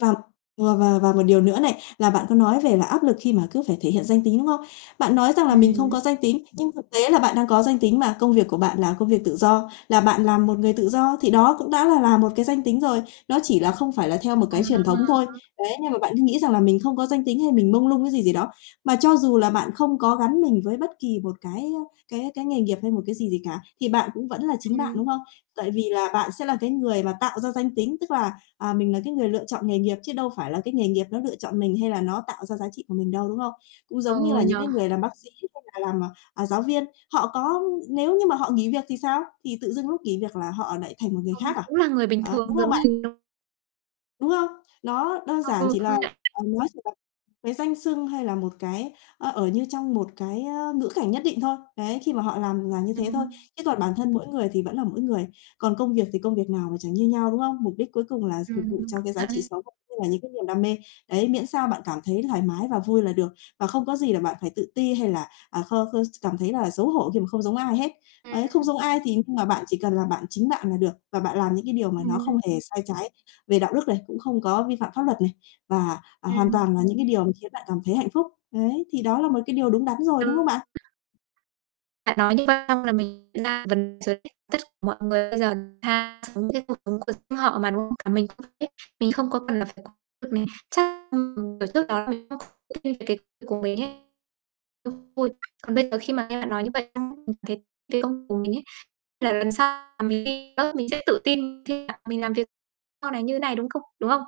Và và và và một điều nữa này, là bạn có nói về là áp lực khi mà cứ phải thể hiện danh tính, đúng không? Bạn nói rằng là Ừm mình không có hứm. danh tính, nhưng thực tế là bạn đang có danh tính mà, công việc của bạn là công việc tự do, là bạn làm một người tự do thì đó cũng đã là là một cái danh tính rồi. Nó chỉ là không phải là theo một cái truyền thống thôi, À! đấy, nhưng mà bạn cứ nghĩ rằng là mình không có danh tính hay mình mông lung cái gì gì đó. Mà cho dù là bạn không có gắn mình với bất kỳ một cái, ơ, cái cái nghề nghiệp hay một cái gì gì cả, thì bạn cũng vẫn là chính bạn, Ừm. đúng không? Tại vì là bạn sẽ là cái người mà tạo ra danh tính, tức là, à, mình là cái người lựa chọn nghề nghiệp chứ đâu phải là cái nghề nghiệp nó lựa chọn mình hay là nó tạo ra giá trị của mình đâu, đúng không? Cũng giống như Ừ, là nhỉ? những cái người làm bác sĩ hay là làm, à, à, giáo viên. Họ có nếu như mà họ nghỉ việc thì sao? Thì tự dưng lúc nghỉ việc là họ lại thành một người Ờ, khác à? cũng là người bình Đó, đúng thường không giống bạn? mình thôi. Đúng không? Nó đơn À, giản ừ, chỉ là công nhận. là nó chỉ là cái danh xưng hay là một cái, ơ, ở như trong một cái, ơ, ngữ cảnh nhất định thôi, đấy, khi mà họ làm là như thế thôi, Ừm. chứ còn bản thân mỗi người thì vẫn là mỗi người, còn công việc thì công việc nào mà chẳng như nhau, đúng không? Mục đích cuối cùng là s phục Ừm, vụ cho công cái giá nhận trị ấy. sống và cũng như là những cái niềm đam mê, đấy, miễn sao bạn cảm thấy thoải mái và vui là được, và không có gì là bạn phải tự ti hay là, à, kho khơ s cảm thấy là xấu hổ khi mà không giống ai hết. Đấy, không Ừm. giống ai thì nhưng mà bạn chỉ cần là bạn chính bạn là được và bạn làm những cái điều mà nó không Ừm. hề sai trái về đạo đức này, cũng không có vi phạm pháp luật này, và, à, hoàn toàn Ừm. là những cái điều mà khiến bạn cảm thấy hạnh phúc. Đấy, thì đó là một cái điều đúng đắn rồi, Ừ. đúng không bạn? [unintelligible] Bạn nói như vậy xong là mình nhận ra vấn rồi đấy, tất cả mọi người bây giờ thà sống cái cuộc sống của riêng họ mà, đúng không? Cả mình cũng vậy ấy, mình không có cần phải lo việc mình, chắc, ưm, ừm, kiểu, trước đó là mình không thích nghi cái của mình ấy, cũng vui. Còn bây giờ khi mà nghe bạn nói như vậy xong ấy, mình thấy cái công việc của mình ấy, là lần sau là mình ghi nhớ, mình sẽ tự tin khi cả mình làm việc sau này như này, đúng không? Đúng không?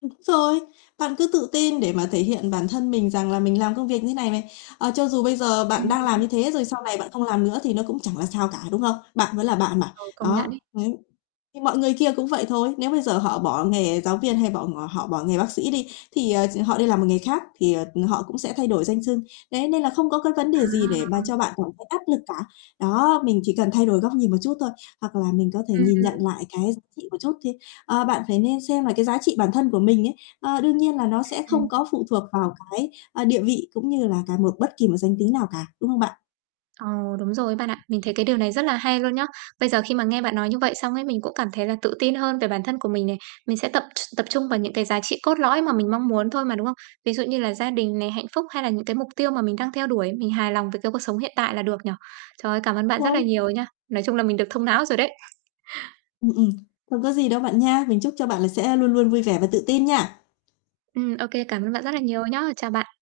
Đúng rồi. Bạn cứ tự tin để mà thể hiện bản thân mình rằng là mình làm công việc như này này, ờ, cho dù bây giờ bạn đang làm Ừm. như thế, rồi sau này bạn không làm nữa thì nó cũng chẳng là sao cả, đúng không? Bạn vẫn là bạn mà, Ừ, công nhận đó, ấy. đấy, thì mọi người kia cũng vậy thôi, nếu bây giờ họ bỏ nghề giáo viên hay bọ ngọ họ bỏ nghề bác sĩ đi thì, ờ, ch họ đi làm một nghề khác thì, ờ, ừm, họ cũng sẽ thay đổi danh xưng, đấy, nên là không có cái vấn đề gì để mà À. cho bạn cảm thấy áp lực cả. Đó, mình chỉ cần thay đổi góc nhìn một chút thôi, hoặc là mình có thể Ừm, nhìn nhận ừm. lại cái giá trị một chút thê ơ, bạn phải nên xem là cái giá trị bản thân của mình ấy, ờ, đương nhiên là nó Ừm, sẽ không ừm. có phụ thuộc vào cái, ơ, địa vị cũng như là cả một bất kỳ một danh tính nào cả, đúng không bạn? Ồ, đúng rồi ấy bạn ạ, mình thấy cái điều này rất là hay luôn nhá. Bây giờ khi mà nghe bạn nói như vậy xong ấy, mình cũng cảm thấy là tự tin hơn về bản thân của mình này, mình sẽ tập tr tập trung vào những cái giá trị cốt lõi mà mình mong muốn thôi mà, đúng không? Ví dụ như là gia đình này, hạnh phúc hay là những cái mục tiêu mà mình đang theo đuổi, mình hài lòng về cái cuộc sống hiện tại là được nhỉ? Trời ơi, cảm ơn bạn rất là Rồi. nhiều nha, nói chung là mình được thông não rồi đấy. Ừm, ừm, không có gì đâu bạn nha. Mình chúc cho bạn là sẽ luôn luôn vui vẻ và tự tin nha. Ừm, OK, cảm ơn bạn rất là nhiều nhá. Chào bạn.